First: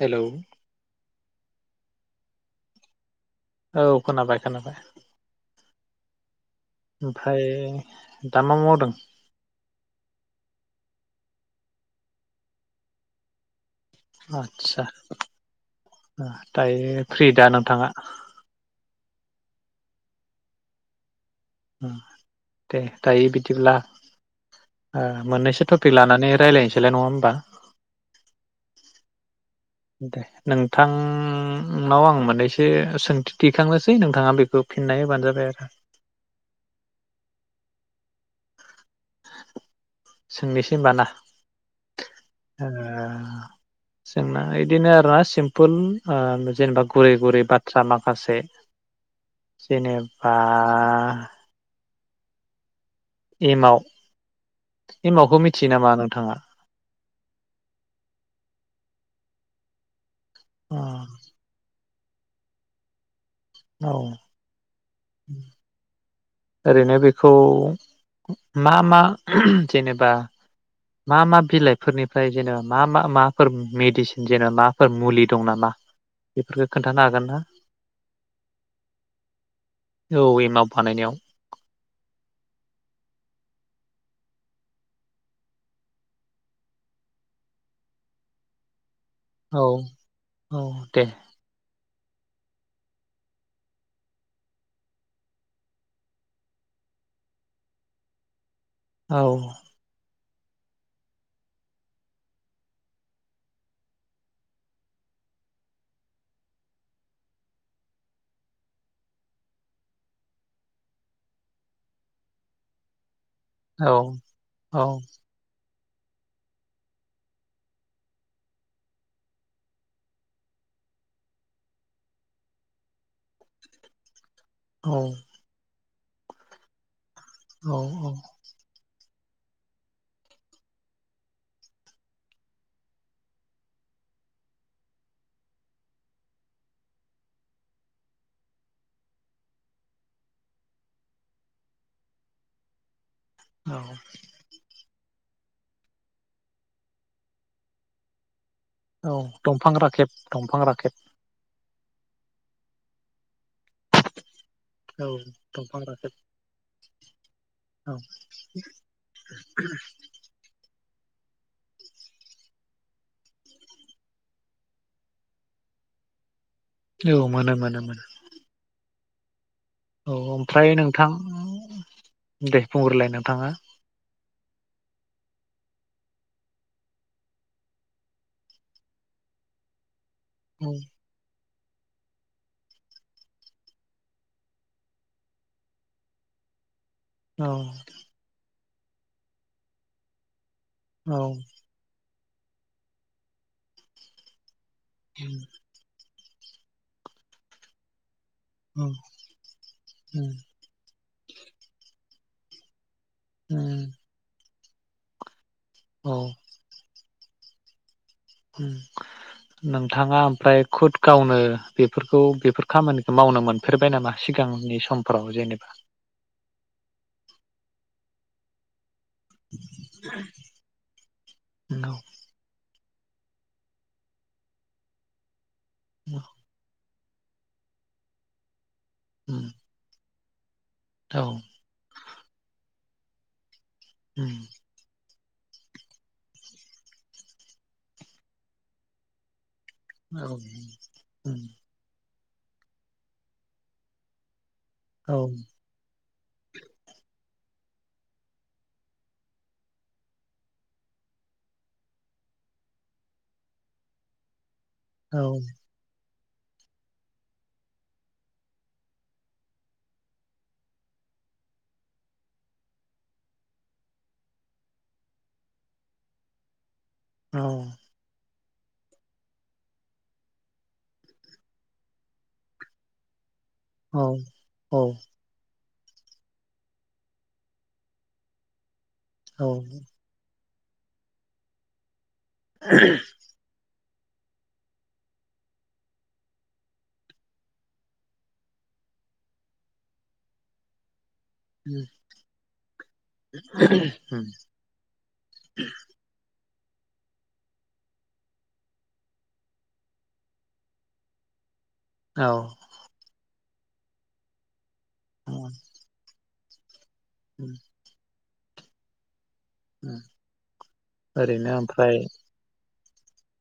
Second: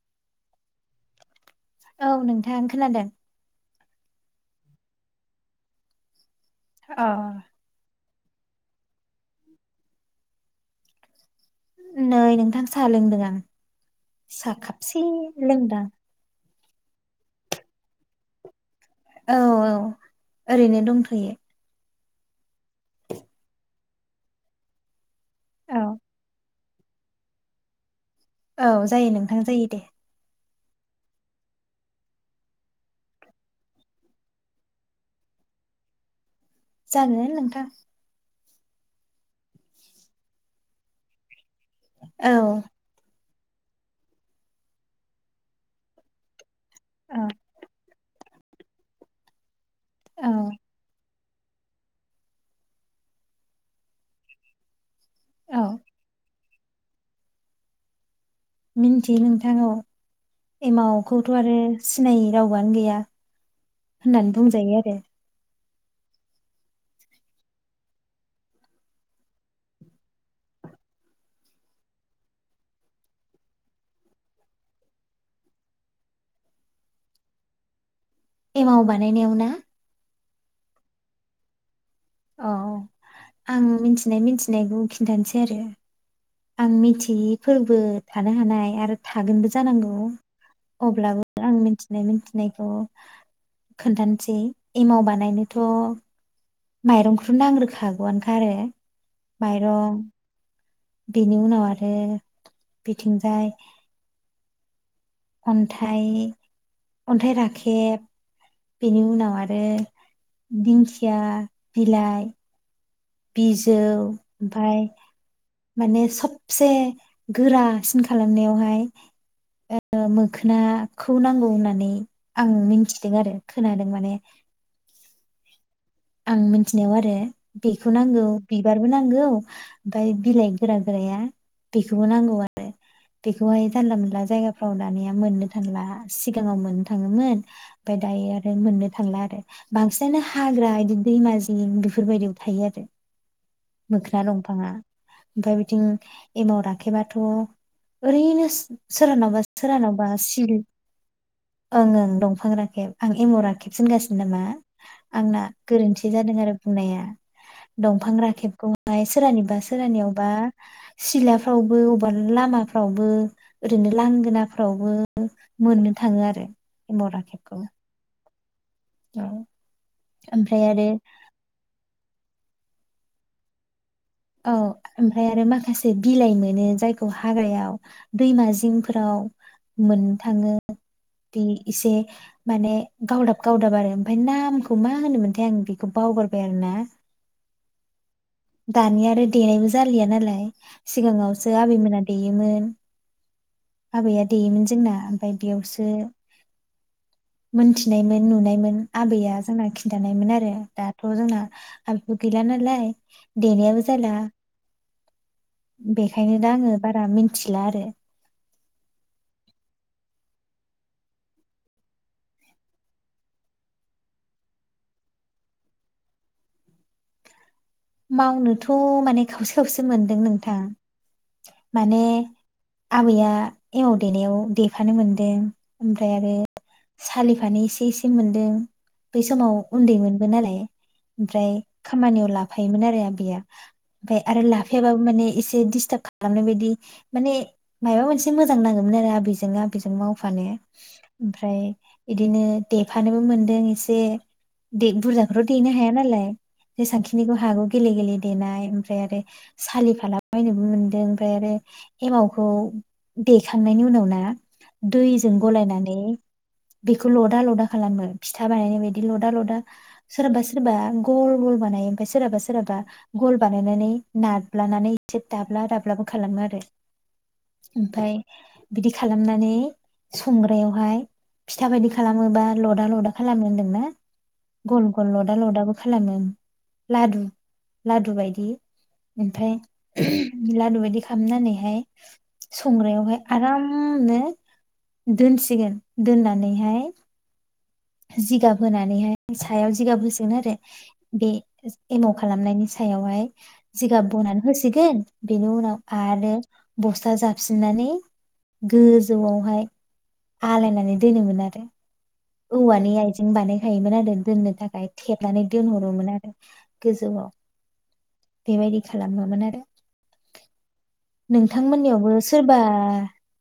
Hello औ नोंथां खोनादों औ खोनाबाय खोनाबाय अ ओमफ्राय दा मा मावदों नै नोंथां सा लोंदों आं सा आदसा खाबसे लोंदां दायो फ्रि दा नोंथाङा औ औ ओरैनो दंथयो दे दायो बिदिब्ला ओ मोननैसो औ टपिक लानानै रायलायनोसैलाय नङा होमबा औ जायो नोंथां जायो दे नोंथांनाव आं मोननैसो सोंथि दिखांनोसै नोंथाङा बेखौ फिननाय होबानो जाबाय आरो जागोन नोंथां सोंनोसै होनब ना औ ओ जोंना इदिनो आरोना सिम्पोल जेनेबा गुरै औ गुरै बाथ्रा माखासे जेनेबा एमाव एमावखौ औ मिथियो नामा नोंथाङा? मिन्थियो नोंथां औ। अ एमावखौथ आरो सिनायै रावबोआनो गैया औ होनानै बुंंजायो आरो ओरैनो बेखौ मा मा जेनेबा मा मा बिलाइफोरनिफ्राय जेनेबा मा मा माफोर मेडिसिन जेनबा माफोर मुलि दं नामा बेफोरखौ खोन्थानो हागोन ना? एमाव बानायनायाव ना? औ एमाव बानायनायाव। औ आं मिथिनाय मिथिनायखौ खिन्थानोसै आरो आं मिथियि फोरबो थानो हानाय आरो थागोनबो औ जानांगौ औ दे अब्लाबो आं मिथि नाय मिथिनायखौ खोन्थानोसै एमाव बानायनोथ माइरंखौ नांग्रोखागौआनोखा आरो औ माइरं बेनि उनाव आरो बिथिंजाय अन्थाइ अन्थाइ राखेब बेनि उनाव आरो दिंखिया बिलाइ बिजौ औ ओमफाय औ माने सबसे गोरासिन खालामनायावहाय ओ मोखोनाखौ नांगौ होननानै आं मिन्थिदों आरो खोनादों माने औ आं मिथिनायाव आरो औ बेखौ नांगौ बिबार बेबो नांगौ ओमफ्राय बिलाइ गोरागोराया बेखौबो नांगौ आरो बेखौहाय जानलामोनला जायगाफ्राव दानिया मोननो थांला सिगांआव मोननो थांङोमोन ओमफ्राय दायो आरो मोननो थांला आरो बांसिनानो हाग्रा दैमाजिं बेफोरबायदियाव थायो आरो। औ मोख्रा दंफाङा ओमफ्राय बिथिं एमाव रांखेबाथ' ओरैनो - - औ सोरहानावबा दंफां सोरहानावबा राखेब सिल दंफां - राखेब - ओं ओं दंफां राखेब आं एमाव राखेबसो होनगागासिनो नामा? औ आंना दंफां गोरोन्थि राखेब जादों आरो बुंनाया औ दंफां राखेब दंहाय सोरहानियावबा सोरहानियावबा सिलाफ्रावबो अबबा लामाफ्रावबो ओरैनो लांगोनाफ्रावबो मोननो थाङो आरो एमाव औ मोनो राखेबखौ मोनो मोनो। औ औ ओमफ्राय नोंथां दे बुंहरलाय नोंथाङा औ ओमफ्राय आरो माखासे बिलाइ मोनो जायखौ हाग्रायाव दैमा जिंफोराव मोन थाङो औ बे एसे माने गावदाब - गावदाब आरो ओमफ्राय नामखौ मा होनोमोनथाय आं बेखौ बावगारबाय आरो ना औ दानि आरो देनायबो जालिया नालाय औ सिगाङावसो आबै मोना देयोमोन आबैया देयोमोन जोंना ओमफ्राय बेयावसो मोनथिनाय नुनायमोन आबैया जोंना खिन्थानायमोन आरो दा नआव जोंना [unintelligible] गैला नालाय देनायाबो जाला औ बेखायनो दा आङो बारा मिन- थिला आरो उम नोंथाङा ओमफ्राय खुद गावनो बेफोरखौ बेफोर खामानिखौ मावनो मोनफेरबाय नामा सिगांनि समफोराव जेनेबा मावनोथ' माने खावसे- खावसे मोनदों नोंथां औ माने आबैया एमाव देनायाव देफानो मोनदों ओमफ्राय आरो सालिफानो एसे - एसे मोनदों बै समाव उन्दैमोन [unintelligible] औ ओमफ्राय खामानियाव ला हायमोनना आरो आबैया ओमफ्राय आरो लाफायाबाबो माने एसे दिस्टाब खालामनाय बायदि माने माबा मोनसे मोजां नाङोमोन आरो आबैजों आ बेजों औ मावफानो ओमफ्राय बिदिनो देफानोबो मोनदों एसे दे बुरजाखौथ' देनो हाया नालाय जेसांखि बिनिखौ हाखौ गेले- गेले देनाय ओमफ्राय आरो सालिफालाबायनोबो मोनदों ओमफ्राय आरो एमावखौ देखांनायनि उनाव ना दैजों गलायनानै बेखौ लदा - लदा खालामो फिथा बानायनाय बायदि लदा लदा सोरबा सोरबा गल - गल बानायो ओमफ्राय सोराबा सोराबा गल बानायनानै नाब्लानानै एसे दाब्ला दाब्लाबो खालामो आरो औ ओमफाय बिदि खालामनानै संग्रायावहाय फिथा बायदि खालामोबा लदा लदा खालामो होनदोंना गल गल लदा लदाबो खालामो। लादु लादु बायदि औ ओमफाय लादुबायदि खालामनानैहाय संग्रायावहाय आराम [unintelligible] दोनसिगोन दोननानैहाय जिगाब होनानैहाय सायाव जिगाब होसगोन आरो बे एमाव खालामनायनि जा सायावहाय जिगाब बनानै होसिगोन बेनि उनाव आरो बस्था जाबसिननानै गोजौआवहाय आलायनानै दोनोमोन आरो। औवानि आयजें बानाय थायोमोन आरो दोननो थाखाय। थेबनानै दोनहरोमोन आरो गोजौआव उम बेबायदि खालामोमोन आरो ओरैनो नोंथां ओमफ्राय मोननियावबो सोरबा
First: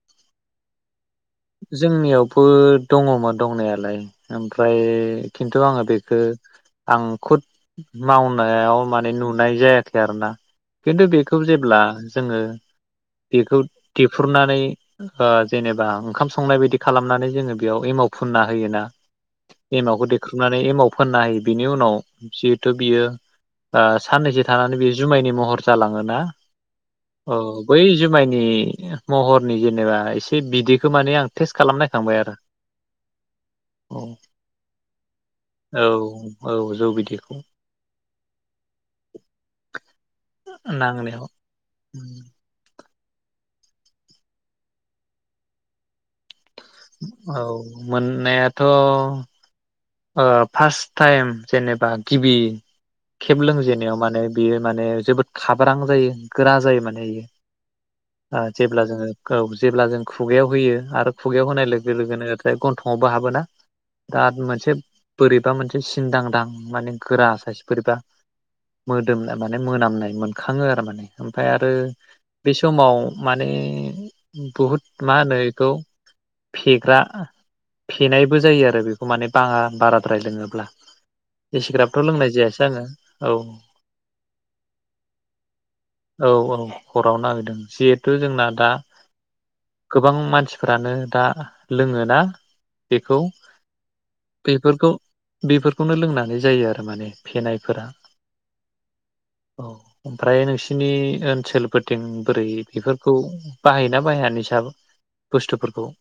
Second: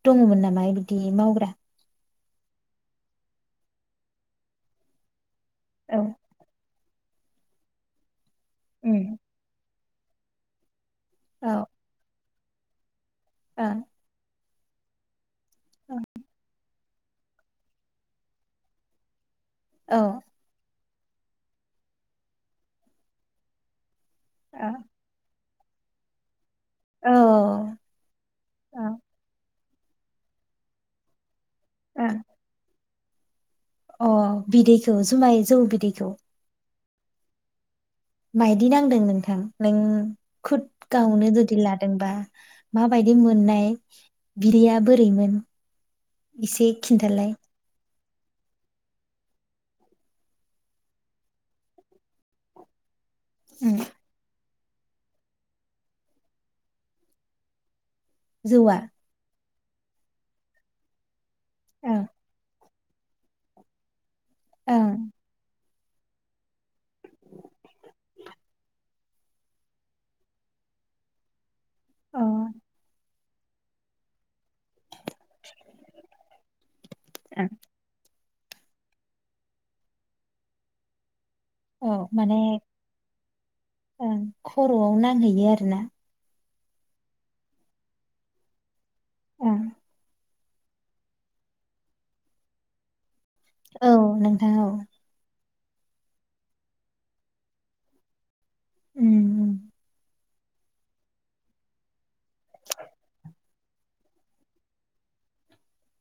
दङमोन नामा इबि दि मावग्रा बो दङ मोन दंनायालाय ओमफ्राय खिन्थु आङो औ बेखो आं खुद माव नायाव माने नुनाय जाया खै आरोना। खिन्थु बेखौ औ जेब्ला जोङो बेखौ औ देफ्रुनानै [unintelligible] ओ जेनेबा ओंखाम संनाय बायदि खालामनानै जोङो बेयाव एमाव फुनना होयोना एमावखौ ओं देख्रुमनानै एमाव फोनना हायो बिनि उनाव जिहेथु बियो ओ साननैसो औ थानानै बेयो जुमायनि महर जालाङोना। औ बै जुमायनि महरनि जे नेबा एसे बिदैखो माने आं टेस्ट औ खालामनायखांबाय आरो औ अ बिदैखौ जुमाय जौ बिदैखौ दैखौ। मायदि नांदों नोंथां नों खुद नांनायाव गावनो जुदि लादोंबा मा बायदि मोननाय बिदैया बोरैमोन? एसे खिन्थालाय। औ मोननायाथ ओ फार्स्ट टाइम जेनेबा गिबि खेब लोंजेननायाव माने बेयो माने जोबोद खाब्रां जायो गोरा जायो माने इयो। ओ जौआ जेब्ला जोङो गौ जेब्ला जों खुगायाव होयो आरो खुगायाव होनाय लोगो ओं लोगोनो थाय गन्थं हमबा हाबोनोना? दात मोनसे बोरैबा मोनसे सिनदांदां माने गोरा साइस बोरैबा मोदोमनाय माने मोनामनाय मोनखाङो आरो माने ओमफय आरो बे ओं समाव माने बहुद मा होनो इखौ फेग्रा अ फेनाय बो जायो आरो बेखौ माने बाङा बाराद्राय लोङोब्ला औ एसेग्राबथ' लोंनाय माने जायासै आङो ओं खर'आव नांहैयो आरोना। हरावनो नागिरदों जिहेथु जोंना दा ओं गोबां मानसि फोरानो दा लोङो ना बेखौ। औ नोंथां। औ बेफोरखौ बेफोरखौनो लोंनानै जायो आरो माने फेनायफोरा। उम औ उम उम। फ्राय नोंसिनि ओनसोलफोरथिं बोरै इफोरखौ बाहायोना बाहाया निस बुस्थुफोरखौ?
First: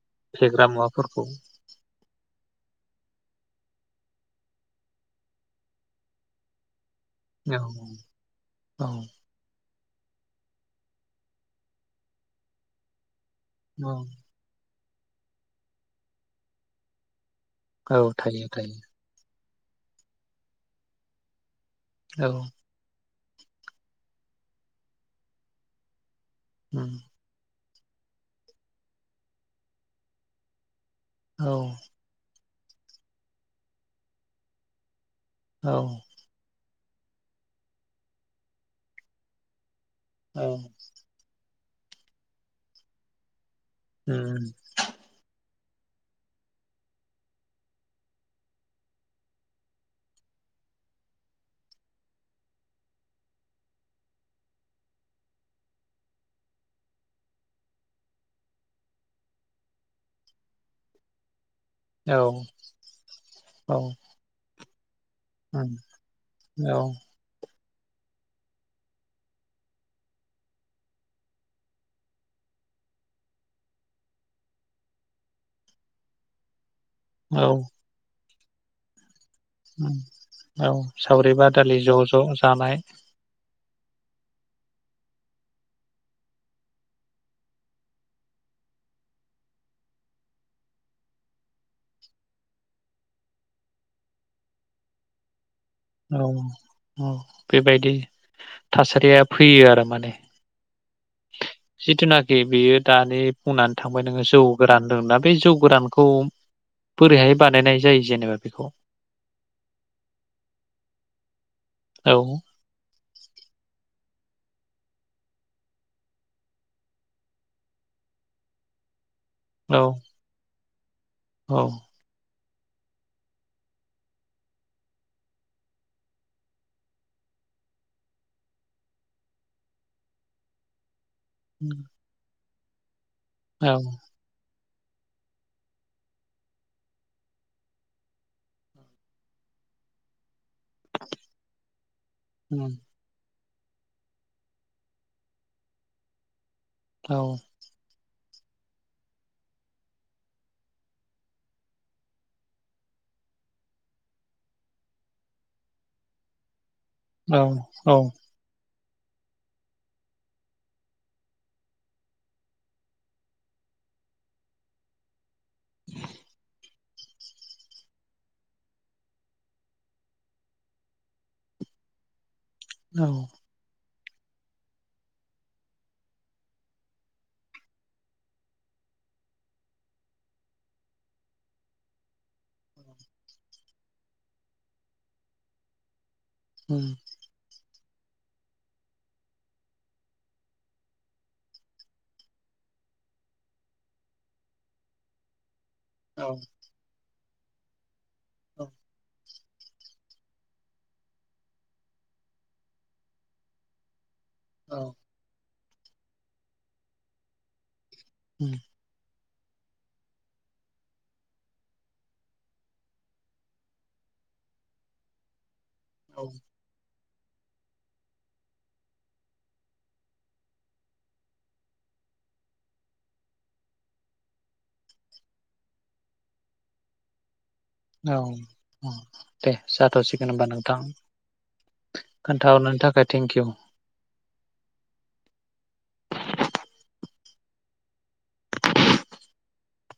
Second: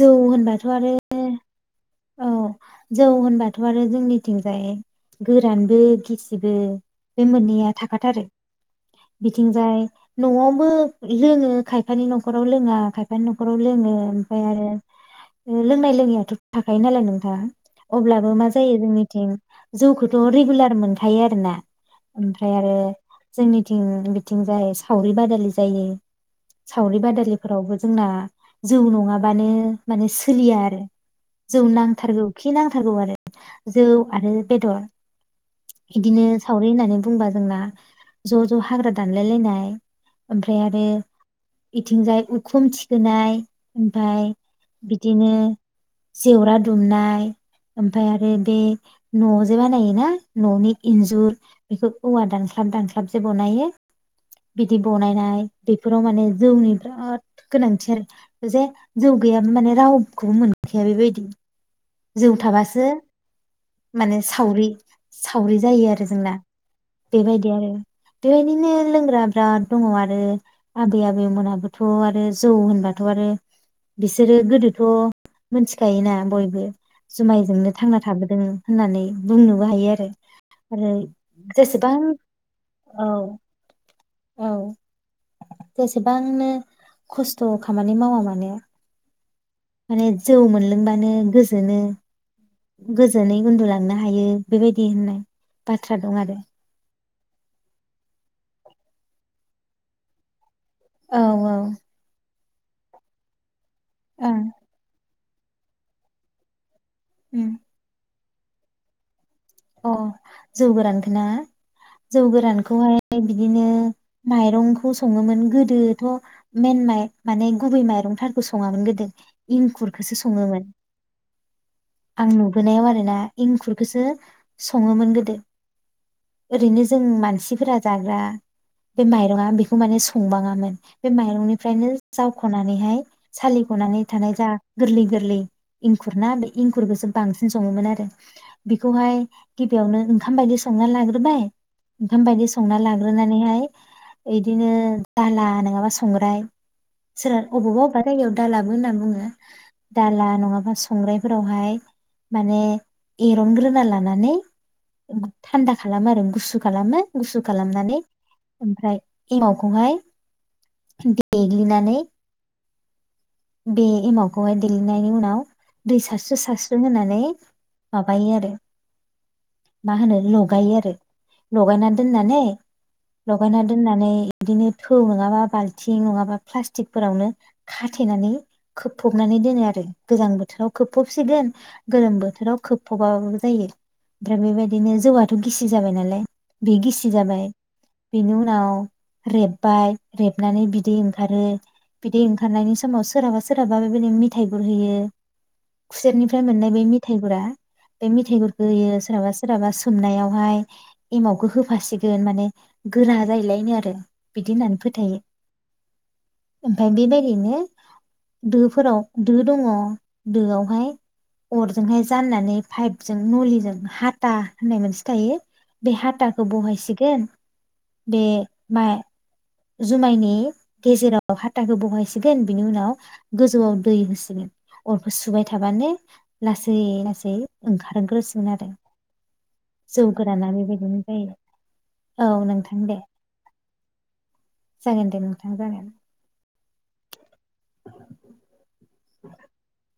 जौ होनबाथ' फेग्रा आरो मुवाफोरखौ औ जौ होनबाथ' आरो जोंनिथिंजाय गोरानबो गिसिबो बे औ मोननैया थाखाथारो औ बिथिंजाय न'आवबो लोङो खायफानि न'खराव लोङा खायफ फाय न'खराव लोङोम औ ओमफाय आरो ओ लोंनाय लोङिआथ' थाखायो नालाय नोंथां। औ अब्लाबो थायो मा थायो जायो जोंनिथिं जौखौथ' रेगुलार मोनखायो आरोना औ ओमफ्राय आरो जोंनिथिं बिथिं जाय सावरि बादालि जायो। उम सावरि बादालिफोरावबो ज जोंना जौ नङाब बानो माने सोलिया आरो औ जौ नांथारगौ। खि नांथारगौ आरो जौ आरो बेदर। औ बिदिनो सावरि होननानै बुंबा जोंना ज' ज' हाग्रा दानलाय लायनाय औ ओमफ्राय आरो इथिंजाय उखुम थिखोनाय फाय उम बिदिनो जेवरा दुमनाय ओमफाय आरो बे न' जे बानायोना न'नि इन्जुर बेखौ औवा दानख्लाब दानख्लाब जे बनायो बिदि बनायनाय बेफोराव माने जौनि बिराद गोनांथि आरो जे जौ गैयाबा माने रावखौबो मोनखाया बेबायदि। औ जौ थाबासो माने सावरि। सावरि उम जायो आरो जोंना औ बेबायदि आरो बेबायदिनो लोंग्रा बिराद दङ आरो आबै आबैमोनाबोथ' आरो जौ होनबाथ' आरो बिसोरो गोदोथ' मोन्थिखायोना बयबो औ जुमायजों नो थांना थाबोद दों होननानै बुंनोबो हायो उम आरो औ आरो सावरि बादालि जेसेबां ज' ज' जानाय औ औ जेसेबांनो खस्थ' खामानि मावा मानो माने जौ मोनलोंबानो गोजोनो गोजोनै उन्दुलांनो हायो बेबायदि होननाय बाथ्रा दं आरो अ बेबायदि थासारिया फैयो आरो माने औ औ जिथुना ए बेयो दानि फुनान थांबाय नोङो जौ ओं गोरान होनदोंना बे जौ गोरानखौ बोरैहाय उम बानायनाय जायो जेनेबा बेखौ अ जौ गोरान खोना औ जौ गोरानखौहाय आयै बिदिनो माइरंखौ सङोमोन गोदोथ' मेन माइ माने गुबै माइरंफोरखौ सङामोन गोदो औ इंखुरखौसो सङोमोन औ आं नुबोनायाव आरो ना इंखुरखौसो सङोमोन गोदो ओरैनो जों मानसिफोरा जाग्रा बे माइरङा बेखौ माने संबाङामोन बे माइरनिफ्रायनो जा ख'नानैहाय औ सालिख'नानै थानाय जा गोरलै गोरलै इंखुर ना बे इंखुरखौसो बांसिन सङोमोन आरो बेखौहाय गिबियावनो ओंखाम बायदि संना लाग्रोबाय ओंखाम बायदि संना लाग्रोनानैहाय इदिनो दाला नङाबा संग्राय औ सोरा अबावबा अबावबा जायगायाव दालाबो होनना बुङो दाला नङाबा संग्रायफोरावहाय माने एरनग्रोना लानानै थान्दा खालामो आरो गुसुखौ खालामो औ गुसु खालामनानै ओमफ्राय एमावखौहाय देग्लिनानै बे एमावखौहाय देग्लिनायनि उनाव दै सारस्र्रो सारस्रो होनानै माबायो आरो मा होनो लगायो आरो लगायना दोननानै लगायना दोननानै बिदिनो थौ नङाबा बालथिं नङाबा प्लासटिकफोरावनो खाथे खाथेनानै खोबफबनानै दोनो आरो गोजां बोथोराव खोबफबसिगोन गोलोम बोथोराव खोबफबाबाबो जायो ओमफ्राय बेबायदिनो जौआथ गिसि जाबाय नालाय बे गिस जाबाय बेनि उनाव रेबबाय रेबनानै बिदै ओंखारो बिदै ओंखारनायनि समाव सोरहाबा सोरहाबा बेबायदि मिथाइ गुरहोयो औ खुसेरनिफ्राय मोननाय बे मेथाइ गुरा बेे मेथाइ गुरखौ होयो सोरहाबा सोरहाबा सोमनायावहाय एमावखौ होफासिगोन माने गोरा जाहैलायनो आरो बिदि होननानै फोथायो ओमफ्राय बेबायदिनो दोफोराव दो दङ दोआवहाय अरजोंहाय जाननानै पाइपजों नलिजों हाथा होननाय मोनसे थायो। बे हाथाखौ बहायसिगोन गोन दे मा जुमायनि गेजेराव हाथाखौ बहायसिगोन बिनि उनाव गोजौआव दै होसिगोन अरखौ सुबाय थाबानो लासै लासै औ ओंखारग्रोसिगोन आरो औ दे जौ जाथ'सिगोन होमबा गोराना नोंथां बेबायदिनो जायो औ खोन्थाहरनायनि नोंथां दे थाखाय थेंकिउ। जागोन दे नोंथां जागोन। [unintelligible] [unintelligible]